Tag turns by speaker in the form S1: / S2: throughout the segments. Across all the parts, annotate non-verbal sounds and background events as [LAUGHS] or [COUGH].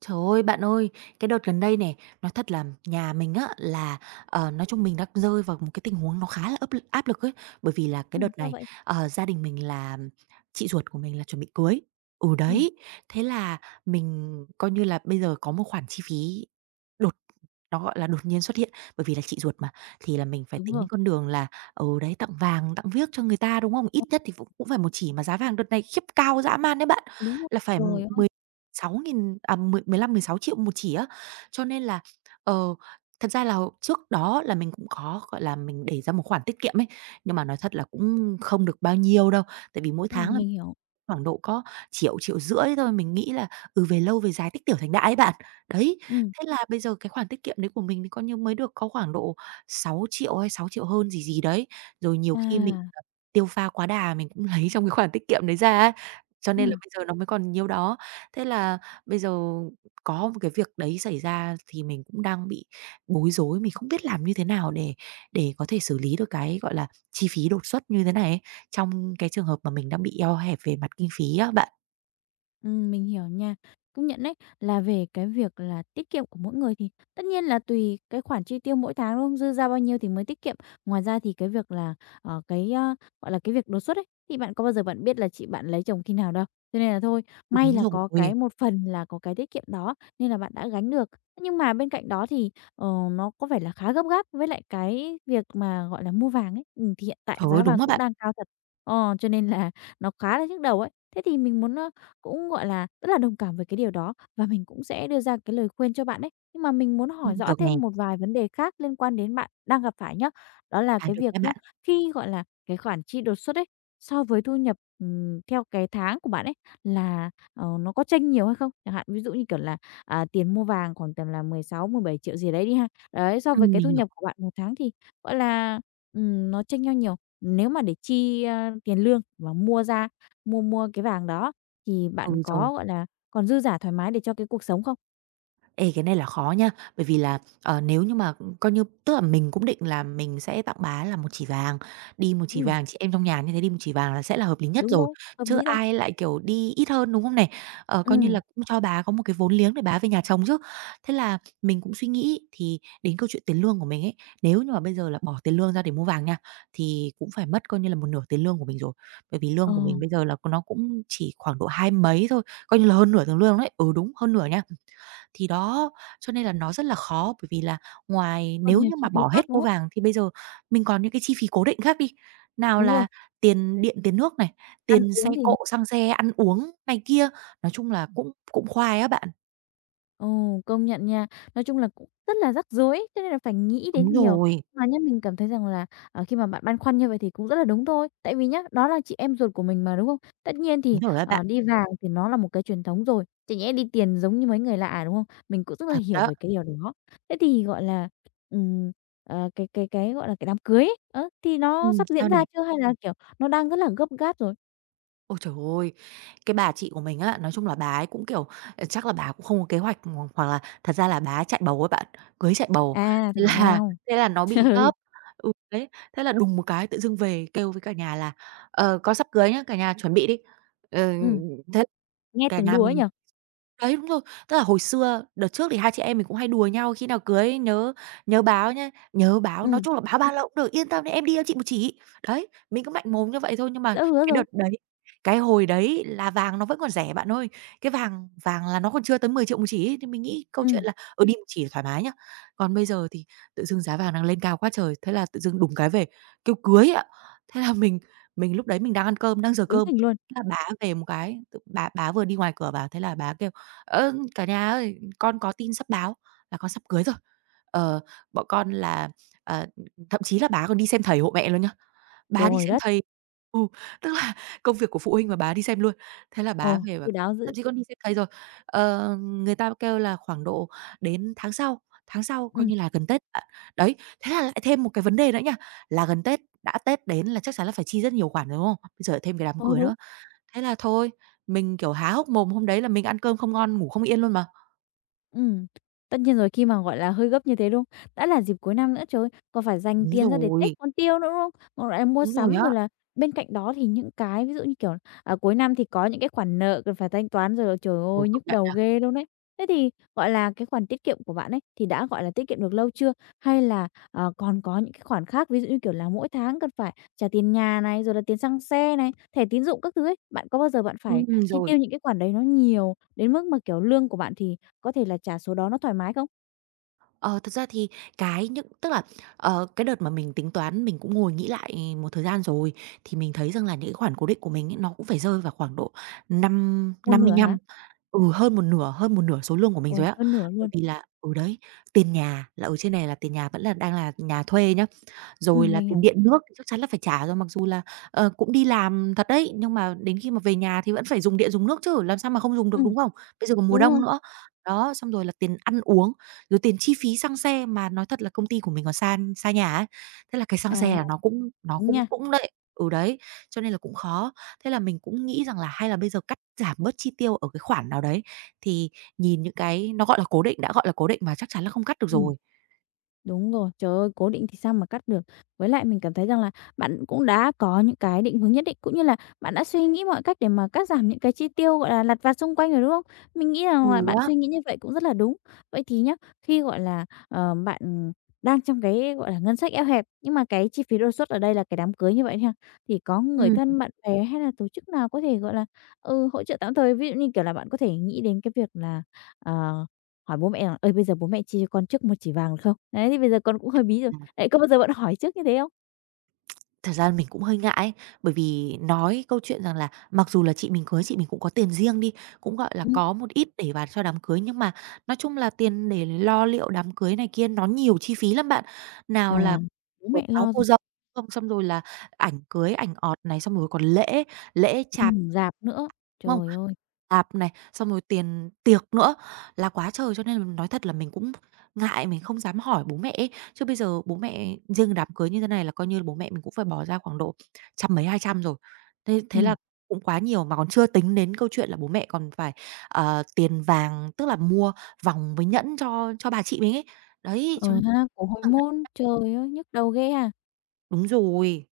S1: Trời ơi, bạn ơi, cái đợt gần đây này nói thật là nhà mình á là, nói chung mình đang rơi vào một cái tình huống nó khá là ấp l áp lực ấy, bởi vì là cái
S2: Ừm,
S1: đợt
S2: sao
S1: này,
S2: vậy?
S1: gia đình mình là chị ruột của mình là chuẩn bị cưới. Ừ,
S2: Ừm,
S1: đấy, thế là mình coi như là bây giờ có một khoản chi phí đột nó, gọi là, đột nhiên xuất hiện, bởi vì là chị ruột mà, thì là mình phải
S2: đúng
S1: tính
S2: rồi.
S1: đến con đường là, ừ, đấy, tặng vàng, tặng viếc cho người ta, đúng không? Ít
S2: Ờ,
S1: nhất thì cũng cũng phải một chỉ mà giá vàng đợt này khiếp cao dã man đấy bạn,
S2: đúng rồi.
S1: là phải
S2: Trời ơi!
S1: 6.000 à, mười mười lăm mười sáu triệu một chỉ á. Cho nên là, ờ, thật ra là trước đó là mình cũng có, gọi là, mình để ra một khoản tiết kiệm ấy, nhưng mà nói thật là cũng không được bao nhiêu đâu, tại vì mỗi tháng là
S2: Mình hiểu.
S1: khoảng độ có triệu triệu rưỡi thôi, mình nghĩ là, ừ, về lâu về dài tích tiểu thành đại ấy bạn. Đấy,
S2: Ừm,
S1: thế là bây giờ cái khoản tiết kiệm đấy của mình thì coi như mới được có khoảng độ 6.000.000 hay 6.000.000 hơn gì gì đấy. Rồi nhiều khi mình,
S2: à,
S1: tiêu pha quá đà mình cũng [LAUGHS] lấy trong cái khoản tiết kiệm đấy ra ấy, cho nên là
S2: ừm.
S1: bây giờ nó mới còn nhiêu đó. Thế là bây giờ có một cái việc đấy xảy ra thì mình cũng đang bị bối rối, mình không biết làm như thế nào để có thể xử lý được cái, gọi là, chi phí đột xuất như thế này ấy, trong cái trường hợp mà mình đang bị eo hẹp về mặt kinh phí á bạn.
S2: Mình hiểu nha. Cũng nhận đấy, là về cái việc là tiết kiệm của mỗi người thì tất nhiên là tùy cái khoản chi tiêu mỗi tháng, đúng không? Dư ra bao nhiêu thì mới tiết kiệm. Ngoài ra thì cái việc là, cái, gọi là, cái việc đột xuất ấy, thì bạn có bao giờ bạn biết là chị bạn lấy chồng khi nào đâu. Cho nên là thôi, may
S1: Đúng
S2: là có
S1: rồi,
S2: cái một phần là có cái tiết kiệm đó nên là bạn đã gánh được. Nhưng mà bên cạnh đó thì, nó có vẻ là khá gấp gáp với lại cái việc mà, gọi là, mua vàng ấy. Thì hiện tại
S1: trời ơi,
S2: giá
S1: đúng
S2: vàng
S1: á
S2: cũng
S1: bạn.
S2: đang cao thật, cho nên là nó khá là nhức đầu ấy. Thế thì mình muốn, cũng, gọi là, rất là đồng cảm với cái điều đó và mình cũng sẽ đưa ra cái lời khuyên cho bạn đấy. Nhưng mà mình muốn hỏi rõ
S1: Được nè,
S2: thêm một vài vấn đề khác liên quan đến bạn đang gặp phải nhá. Đó là
S1: à,
S2: cái
S1: được
S2: việc
S1: nha
S2: nhá,
S1: bạn.
S2: khi, gọi là, cái khoản chi đột xuất ấy, so với thu nhập, theo cái tháng của bạn ấy là, nó có chênh nhiều hay không? Chẳng hạn ví dụ như, kiểu là, tiền mua vàng khoảng tầm là mười sáu mười bảy triệu gì đấy đi ha. Đấy, so với cái
S1: Mình
S2: thu
S1: hiểu.
S2: nhập của bạn một tháng thì, gọi là, nó chênh nhau nhiều. Nếu mà để chi, tiền lương và mua ra mua mua cái vàng đó thì
S1: Ừ,
S2: bạn
S1: rồi.
S2: có, gọi là, còn dư dả thoải mái để cho cái cuộc sống không?
S1: Ê, cái này là khó nha, bởi vì là, nếu như mà, coi như tức là mình cũng định là mình sẽ tặng bà ấy là một chỉ vàng, đi một chỉ
S2: Ừm,
S1: vàng, chị em trong nhà như thế đi một chỉ vàng là sẽ là hợp lý nhất
S2: đúng
S1: rồi,
S2: rồi, hợp
S1: chứ
S2: lý thôi.
S1: ai lại, kiểu, đi ít hơn, đúng không này? Ờ, coi như là
S2: Ừm.
S1: cũng cho bà có một cái vốn liếng để bà về nhà chồng chứ. Thế là mình cũng suy nghĩ thì đến câu chuyện tiền lương của mình ấy, nếu như mà bây giờ là bỏ tiền lương ra để mua vàng nha, thì cũng phải mất coi như là một nửa tiền lương của mình rồi, bởi vì
S2: Ờ,
S1: lương của mình bây giờ là nó cũng chỉ khoảng độ hai mấy thôi, coi như là hơn nửa tiền lương đấy. Ừ, đúng, hơn nửa nha. Thì đó, cho nên là nó rất là khó, bởi vì là ngoài
S2: còn
S1: nếu
S2: nhiều
S1: như
S2: chi
S1: mà
S2: phí
S1: bỏ hết
S2: khác, đúng
S1: mua
S2: không?
S1: vàng thì bây giờ mình còn những cái chi phí cố định khác đi, nào
S2: Đúng rồi,
S1: là tiền điện, tiền nước này,
S2: ăn
S1: tiền xe
S2: uống thì
S1: cộ, xăng xe, ăn uống này kia, nói chung là cũng cũng khoai á bạn.
S2: Ồ, công nhận nha. Nói chung là cũng rất là rắc rối, cho nên là phải nghĩ
S1: Đúng
S2: đến nhiều.
S1: rồi,
S2: Mà nhá, mình cảm thấy rằng là, khi mà bạn băn khoăn như vậy thì cũng rất là đúng thôi. Tại vì nhá, đó là chị em ruột của mình mà, đúng không? Tất nhiên
S1: đúng
S2: thì,
S1: rồi á bạn,
S2: đi vàng thì nó là một cái truyền thống rồi, chả nhẽ đi tiền giống như mấy người lạ, đúng không? Mình cũng rất là
S1: thật
S2: hiểu
S1: đó.
S2: về cái điều đó. Thế thì, gọi là, ừm, cái, gọi là, cái đám cưới ấy, thì nó sắp
S1: Sao
S2: diễn
S1: nè?
S2: ra chưa hay là, kiểu, nó đang rất là gấp gáp rồi?
S1: Ôi trời ơi! Cái bà chị của mình á, nói chung là bà ấy cũng, kiểu, chắc là bà cũng không có kế hoạch, hoặc hoặc là thật ra là bà ấy chạy bầu ấy bạn, cưới chạy bầu,
S2: À,
S1: thế
S2: thảo
S1: là
S2: nào.
S1: [LAUGHS] thế là nó
S2: [LAUGHS]
S1: bị gấp.
S2: Trời!
S1: Ừ, đấy, thế là đùng một cái tự dưng về kêu với cả nhà là "Ờ, con sắp cưới nhá, cả nhà chuẩn bị đi." Ờ,
S2: Ừm,
S1: thế
S2: nghe
S1: cả
S2: tưởng
S1: nhà
S2: đùa ấy
S1: mình,
S2: nhỉ?
S1: đấy, đúng rồi. Tức là hồi xưa, đợt trước thì hai chị em mình cũng hay đùa nhau khi nào cưới nhớ nhớ báo nhá, nhớ báo, nói
S2: Ừm,
S1: chung là báo ba lâu cũng được, "Yên tâm đi, em đi cho chị một chỉ." Đấy, mình cứ mạnh mồm như vậy thôi, nhưng mà
S2: lỡ hứa
S1: cái đợt
S2: rồi.
S1: đấy cái hồi đấy là vàng nó vẫn còn rẻ bạn ơi. Cái vàng vàng là nó còn chưa tới 10.000.000 một chỉ ấy, thì mình nghĩ câu chuyện
S2: Ừm.
S1: là, ừ, đi một chỉ thoải mái nhá. Còn bây giờ thì tự dưng giá vàng đang lên cao quá trời, thế là tự dưng đùng cái về, kêu cưới ạ. Thế là mình lúc đấy mình đang ăn cơm, đang giờ
S2: Đứng
S1: cơm,
S2: hình luôn.
S1: thế là bá về một cái, tự bá bá vừa đi ngoài cửa vào, thế là bá kêu "Ơ, cả nhà ơi, con có tin sắp báo là con sắp cưới rồi. Ờ, bọn con là, ờ, thậm chí là bà còn đi xem thầy hộ mẹ luôn nhá. Bà đi
S2: Trời
S1: xem
S2: đất!
S1: thầy." Ừ, tức là [LAUGHS] công việc của phụ huynh mà bà đi xem luôn. Thế là bà
S2: Ồ,
S1: về và
S2: chu đáo dữ.
S1: "Thậm chí con đi xem thầy rồi. Ờ, người ta kêu là khoảng độ đến tháng sau coi
S2: Ừm,
S1: như là gần Tết bạn." Đấy, thế là lại thêm một cái vấn đề nữa nhá, là gần Tết, đã Tết đến là chắc chắn là phải chi rất nhiều khoản rồi, đúng không? Bây giờ lại thêm cái đám
S2: ừ,
S1: cưới
S2: đúng
S1: nữa. Thế là thôi, mình, kiểu, há hốc mồm, hôm đấy là mình ăn cơm không ngon, ngủ không yên luôn mà.
S2: Ừm, tất nhiên rồi, khi mà, gọi là, hơi gấp như thế, đúng không? Đã là dịp cuối năm nữa, trời ơi, còn phải dành
S1: Đúng
S2: tiền ra để Tết
S1: rồi,
S2: còn tiêu nữa, đúng không? Còn lại mua
S1: đúng rồi
S2: sắm
S1: á.
S2: rồi là bên cạnh đó thì những cái ví dụ như, kiểu, cuối năm thì có những cái khoản nợ cần phải thanh toán rồi, trời
S1: Ừ,
S2: ơi,
S1: công
S2: nhức
S1: nhận nha.
S2: đầu ghê luôn ấy. Thế thì, gọi là, cái khoản tiết kiệm của bạn ấy thì đã, gọi là, tiết kiệm được lâu chưa? Hay là, còn có những cái khoản khác, ví dụ như, kiểu là, mỗi tháng cần phải trả tiền nhà này, rồi là tiền xăng xe này, thẻ tín dụng các thứ ấy, bạn có bao giờ bạn phải chi
S1: Rồi.
S2: tiêu những cái khoản đấy nó nhiều đến mức mà, kiểu, lương của bạn thì có thể là trả số đó nó thoải mái không?
S1: Ờ, thật ra thì cái những tức là, cái đợt mà mình tính toán mình cũng ngồi nghĩ lại một thời gian rồi, thì mình thấy rằng là những cái khoản cố định của mình ấy nó cũng phải rơi vào khoảng độ năm
S2: Một nửa hả?
S1: 55, ừ, hơn một nửa số lương của mình
S2: Ôi,
S1: rồi á.
S2: hơn nửa
S1: Bởi
S2: luôn.
S1: vì là ừ, đấy, tiền nhà là ở trên này là tiền nhà vẫn là đang là nhà thuê nhá. Rồi là
S2: Mình
S1: tiền
S2: hiểu.
S1: điện nước thì chắc chắn là phải trả rồi, mặc dù là, cũng đi làm thật đấy, nhưng mà đến khi mà về nhà thì vẫn phải dùng điện dùng nước chứ, làm sao mà không dùng được,
S2: Ừm,
S1: đúng không? Bây giờ còn mùa
S2: đúng
S1: đông
S2: rồi.
S1: nữa. Đó, xong rồi là tiền ăn uống, rồi tiền chi phí xăng xe, mà nói thật là công ty của mình còn xa xa nhà ấy, thế là cái xăng
S2: À,
S1: xe là nó
S2: đúng
S1: cũng
S2: nha.
S1: cũng đấy. Ừ, đấy, cho nên là cũng khó. Thế là mình cũng nghĩ rằng là hay là bây giờ cắt giảm bớt chi tiêu ở cái khoản nào đấy, thì nhìn những cái nó, gọi là, cố định, đã gọi là cố định mà chắc chắn là không cắt được
S2: Ừm.
S1: rồi.
S2: Đúng rồi, trời ơi, cố định thì sao mà cắt được. Với lại mình cảm thấy rằng là bạn cũng đã có những cái định hướng nhất định, cũng như là bạn đã suy nghĩ mọi cách để mà cắt giảm những cái chi tiêu, gọi là, lặt vặt xung quanh rồi, đúng không? Mình nghĩ
S1: Ừ,
S2: rằng là bạn
S1: á,
S2: suy nghĩ như vậy cũng rất là đúng. Vậy thì nhá, khi, gọi là, bạn đang trong cái, gọi là, ngân sách eo hẹp, nhưng mà cái chi phí đột xuất ở đây là cái đám cưới như vậy ha, thì có người thân, bạn bè hay là tổ chức nào có thể, gọi là, ừ, hỗ trợ tạm thời? Ví dụ như, kiểu là, bạn có thể nghĩ đến cái việc là, ờ Hỏi bố mẹ là "Ơi, bây giờ bố mẹ chia cho con trước một chỉ vàng được không?" Đấy, thì bây giờ con cũng hơi bí rồi.
S1: ừm.
S2: Đấy, có bao giờ bạn hỏi trước như thế không?
S1: Thật ra mình cũng hơi ngại ấy, bởi vì nói câu chuyện rằng là mặc dù là chị mình cưới, chị mình cũng có tiền riêng đi, cũng, gọi là,
S2: Ừm,
S1: có một ít để vào cho đám cưới, nhưng mà nói chung là tiền để lo liệu đám cưới này kia nó nhiều chi phí lắm bạn.
S2: à,
S1: Nào là
S2: bố
S1: quần
S2: mẹ
S1: áo
S2: lo
S1: cô
S2: rồi.
S1: dâu, không, xong rồi là ảnh cưới, ảnh ọt này, xong rồi còn lễ, lễ chạp,
S2: Rạp nữa,
S1: đúng không?
S2: trời ơi!
S1: Tạp này, xong rồi tiền tiệc nữa, là quá trời. Cho nên là nói thật là mình cũng ngại, mình không dám hỏi bố mẹ ấy, chứ bây giờ bố mẹ riêng đám cưới như thế này là coi như là bố mẹ mình cũng phải bỏ ra khoảng độ trăm mấy 200 rồi. Thế thế là
S2: Ừm.
S1: cũng quá nhiều mà còn chưa tính đến câu chuyện là bố mẹ còn phải, tiền vàng, tức là mua vòng với nhẫn cho bà chị mình ấy. Đấy, cho nên
S2: Ờ
S1: là-
S2: ha, cổ hormone, trời ơi, nhức đầu ghê ha!
S1: đúng rồi,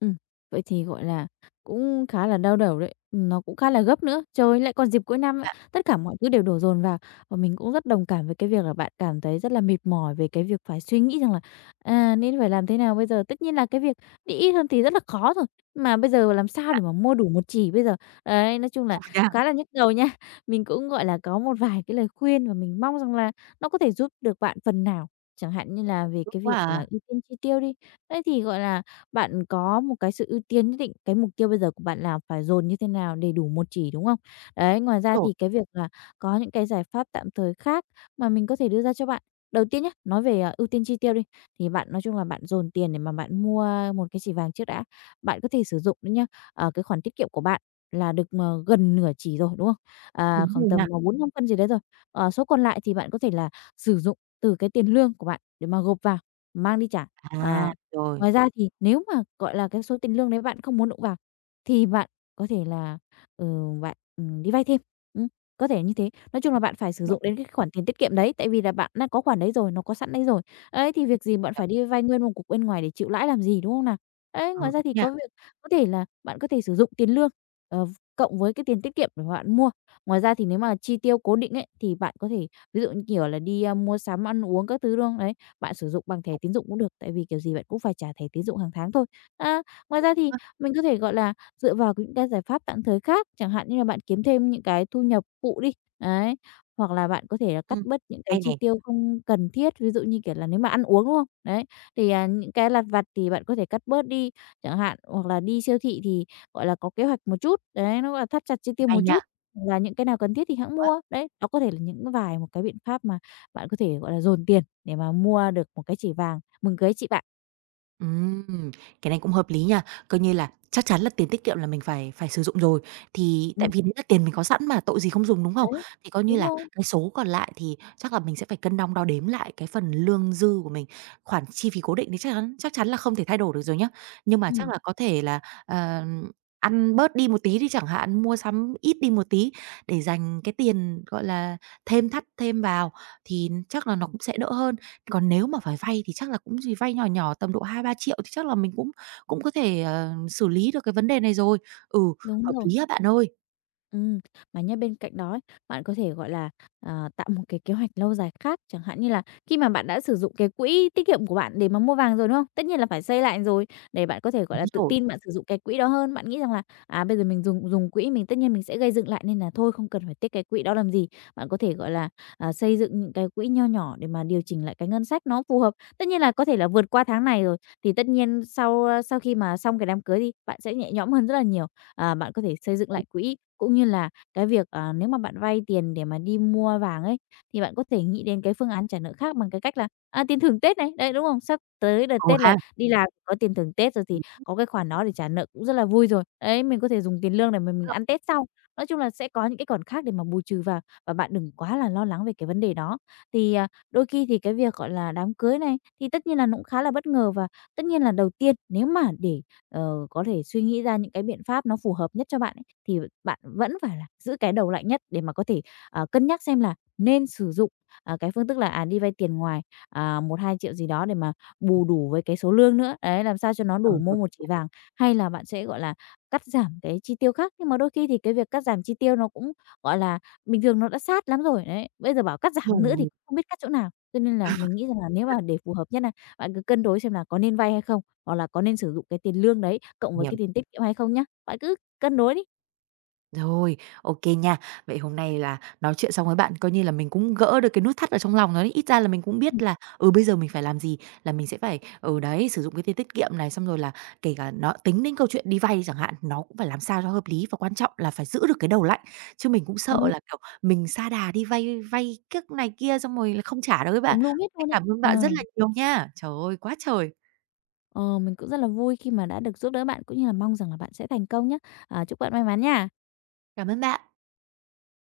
S2: Ừm, vậy thì, gọi là, cũng khá là đau đầu đấy, nó cũng khá là gấp nữa. Trời, lại còn dịp cuối năm nữa, tất cả mọi thứ đều đổ dồn vào. Và mình cũng rất đồng cảm với cái việc là bạn cảm thấy rất là mệt mỏi về cái việc phải suy nghĩ rằng là, nên phải làm thế nào bây giờ. Tất nhiên là cái việc đi ít hơn thì rất là khó rồi, mà bây giờ làm sao để mà mua đủ một chỉ bây giờ? Đấy, nói chung là
S1: rồi nha.
S2: khá là nhức đầu nha. [LAUGHS] Mình cũng, gọi là, có một vài cái lời khuyên và mình mong rằng là nó có thể giúp được bạn phần nào, chẳng hạn như là về
S1: Tốt
S2: cái việc
S1: quá à.
S2: là ưu tiên chi tiêu đi. Thế thì, gọi là, bạn có một cái sự ưu tiên nhất định, cái mục tiêu bây giờ của bạn là phải dồn như thế nào để đủ một chỉ, đúng không? Đấy, ngoài ra
S1: Đúng rồi,
S2: thì cái việc là có những cái giải pháp tạm thời khác mà mình có thể đưa ra cho bạn. Đầu tiên nhé nói về, ưu tiên chi tiêu đi, thì bạn nói chung là bạn dồn tiền để mà bạn mua một cái chỉ vàng trước đã. Bạn có thể sử dụng đấy nhá, cái khoản tiết kiệm của bạn là được, gần nửa chỉ rồi, đúng không? À,
S1: đúng
S2: khoảng
S1: rồi
S2: tầm,
S1: nha.
S2: 4-5 cân gì đấy rồi. Ờ, số còn lại thì bạn có thể là sử dụng từ cái tiền lương của bạn để mà gộp vào, mang đi trả.
S1: À,
S2: Ờ.
S1: rồi.
S2: Ngoài ra thì nếu mà, gọi là, cái số tiền lương đấy bạn không muốn đụng vào thì bạn có thể là, ừ, bạn, đi vay thêm, ừm, có thể như thế. Nói chung là bạn phải sử dụng đến cái khoản tiền tiết kiệm đấy, tại vì là bạn đang có khoản đấy rồi, nó có sẵn đấy rồi. Ấy, thì việc gì bạn phải đi vay nguyên một cục bên ngoài để chịu lãi làm gì, đúng không nào? Ấy,
S1: Ờ,
S2: ngoài ra
S1: đúng
S2: thì
S1: nha,
S2: có việc có thể là bạn có thể sử dụng tiền lương, ờ, cộng với cái tiền tiết kiệm để bạn mua. Ngoài ra thì nếu mà chi tiêu cố định ấy, thì bạn có thể ví dụ như, kiểu là, đi, mua sắm, ăn uống các thứ, đúng không? Đấy bạn sử dụng bằng thẻ tín dụng cũng được, tại vì kiểu gì bạn cũng phải trả thẻ tín dụng hàng tháng thôi. À, ngoài ra
S1: đúng
S2: thì
S1: á.
S2: mình có thể, gọi là, dựa vào những cái giải pháp tạm thời khác, chẳng hạn như là bạn kiếm thêm những cái thu nhập phụ đi, đấy hoặc là bạn có thể là cắt
S1: Ừm,
S2: bớt những cái
S1: hay
S2: chi
S1: nè,
S2: tiêu không cần thiết, ví dụ như kiểu là nếu mà ăn uống, đúng không? Đấy, thì, những cái lặt vặt thì bạn có thể cắt bớt đi chẳng hạn, hoặc là đi siêu thị thì, gọi là, có kế hoạch một chút, đấy, nó, gọi là, thắt chặt chi tiêu
S1: hay
S2: một
S1: nha.
S2: chút, là những cái nào cần thiết thì hãng mua. Đấy, đó có thể là những vài một cái biện pháp mà bạn có thể, gọi là, dồn tiền để mà mua được một cái chỉ vàng mừng cưới chị bạn.
S1: Ừm, cái này cũng hợp lý nha. Coi như là chắc chắn là tiền tiết kiệm là mình phải phải sử dụng rồi, thì
S2: Ừm,
S1: tại vì đấy là tiền mình có sẵn mà, tội gì không dùng, đúng không?
S2: đấy,
S1: Thì coi như
S2: đúng
S1: là
S2: rồi,
S1: cái số còn lại thì chắc là mình sẽ phải cân đong đo đếm lại cái phần lương dư của mình. Khoản chi phí cố định thì chắc chắn là không thể thay đổi được rồi nhá. Nhưng mà chắc
S2: ừm,
S1: là có thể là, ờ, ăn bớt đi một tí đi chẳng hạn, mua sắm ít đi một tí để dành cái tiền, gọi là, thêm thắt thêm vào thì chắc là nó cũng sẽ đỡ hơn. Còn nếu mà phải vay thì chắc là cũng gì vay nhỏ nhỏ tầm độ hai ba triệu thì chắc là mình cũng cũng có thể, xử lý được cái vấn đề này rồi. Ừ,
S2: đúng
S1: hợp
S2: rồi.
S1: lý á bạn ơi.
S2: Ừm, mà nhá, bên cạnh đó ấy, bạn có thể, gọi là, tạo một cái kế hoạch lâu dài khác, chẳng hạn như là khi mà bạn đã sử dụng cái quỹ tiết kiệm của bạn để mà mua vàng rồi, đúng không? Tất nhiên là phải xây lại rồi, để bạn có thể, gọi
S1: Đúng
S2: là, tự
S1: rồi.
S2: tin bạn sử dụng cái quỹ đó hơn. Bạn nghĩ rằng là, bây giờ mình dùng dùng quỹ mình tất nhiên mình sẽ gây dựng lại nên là thôi không cần phải tiết cái quỹ đó làm gì. Bạn có thể, gọi là, xây dựng những cái quỹ nho nhỏ để mà điều chỉnh lại cái ngân sách nó phù hợp. Tất nhiên là có thể là vượt qua tháng này rồi, thì tất nhiên sau, sau khi mà xong cái đám cưới đi, bạn sẽ nhẹ nhõm hơn rất là nhiều bạn có thể xây dựng
S1: Đúng.
S2: lại quỹ, cũng như là cái việc, nếu mà bạn vay tiền để mà đi mua vàng ấy, thì bạn có thể nghĩ đến cái phương án trả nợ khác bằng cái cách là, tiền thưởng Tết này, đấy, đúng không? Sắp tới đợt
S1: Ừ
S2: Tết
S1: ha.
S2: là đi làm có tiền thưởng Tết rồi thì
S1: Đúng
S2: có cái khoản đó để trả nợ cũng rất là vui rồi. Đấy, mình có thể dùng tiền lương để mà mình
S1: đó.
S2: ăn Tết sau. Nói chung là sẽ có những cái khoản khác để mà bù trừ vào và bạn đừng quá là lo lắng về cái vấn đề đó. Thì, đôi khi thì cái việc, gọi là, đám cưới này, thì tất nhiên là nó cũng khá là bất ngờ và tất nhiên là đầu tiên nếu mà để có thể suy nghĩ ra những cái biện pháp nó phù hợp nhất cho bạn ấy, thì bạn vẫn phải là giữ cái đầu lạnh nhất để mà có thể, cân nhắc xem là nên sử dụng, cái phương thức là, đi vay tiền ngoài, 1.000.000 gì đó để mà bù đủ với cái số lương nữa, đấy, làm sao cho nó
S1: Ờ,
S2: đủ mua
S1: hợp
S2: một chỉ vàng, hay là bạn sẽ, gọi là, cắt giảm cái chi tiêu khác. Nhưng mà đôi khi thì cái việc cắt giảm chi tiêu nó cũng, gọi là, bình thường nó đã sát lắm rồi, đấy, bây giờ bảo cắt
S1: lý
S2: giảm nữa thì
S1: rồi.
S2: không biết cắt chỗ nào. Cho nên là mình nghĩ rằng là nếu mà để phù hợp nhất là bạn cứ cân đối xem là có nên vay hay không hoặc là có nên sử dụng cái tiền lương đấy cộng với
S1: Hiểu.
S2: cái tiền tiết kiệm hay không nhá. Bạn cứ cân đối đi.
S1: Rồi, ok nha. Vậy hôm nay là nói chuyện xong với bạn coi như là mình cũng gỡ được cái nút thắt ở trong lòng rồi đấy. Ít ra là mình cũng biết
S2: Ừm,
S1: là, ừ, bây giờ mình phải làm gì, là mình sẽ phải, ừ, đấy, sử dụng cái tiền tiết kiệm này, xong rồi là kể cả nó tính đến câu chuyện đi vay chẳng hạn, nó cũng phải làm sao cho hợp lý và quan trọng là phải giữ được cái đầu lạnh. Chứ mình cũng
S2: ừ,
S1: sợ là, kiểu, mình sa đà đi vay vay kiếc này kia xong rồi là không trả đâu các bạn.
S2: tùm lum hết luôn ấy.
S1: Cảm ơn bạn
S2: Ờ,
S1: rất là nhiều nha. Trời ơi, quá trời!
S2: ờ, mình cũng rất là vui khi mà đã được giúp đỡ bạn cũng như là mong rằng là bạn sẽ thành công nhá. À, chúc bạn may mắn nha.
S1: Cảm ơn bạn.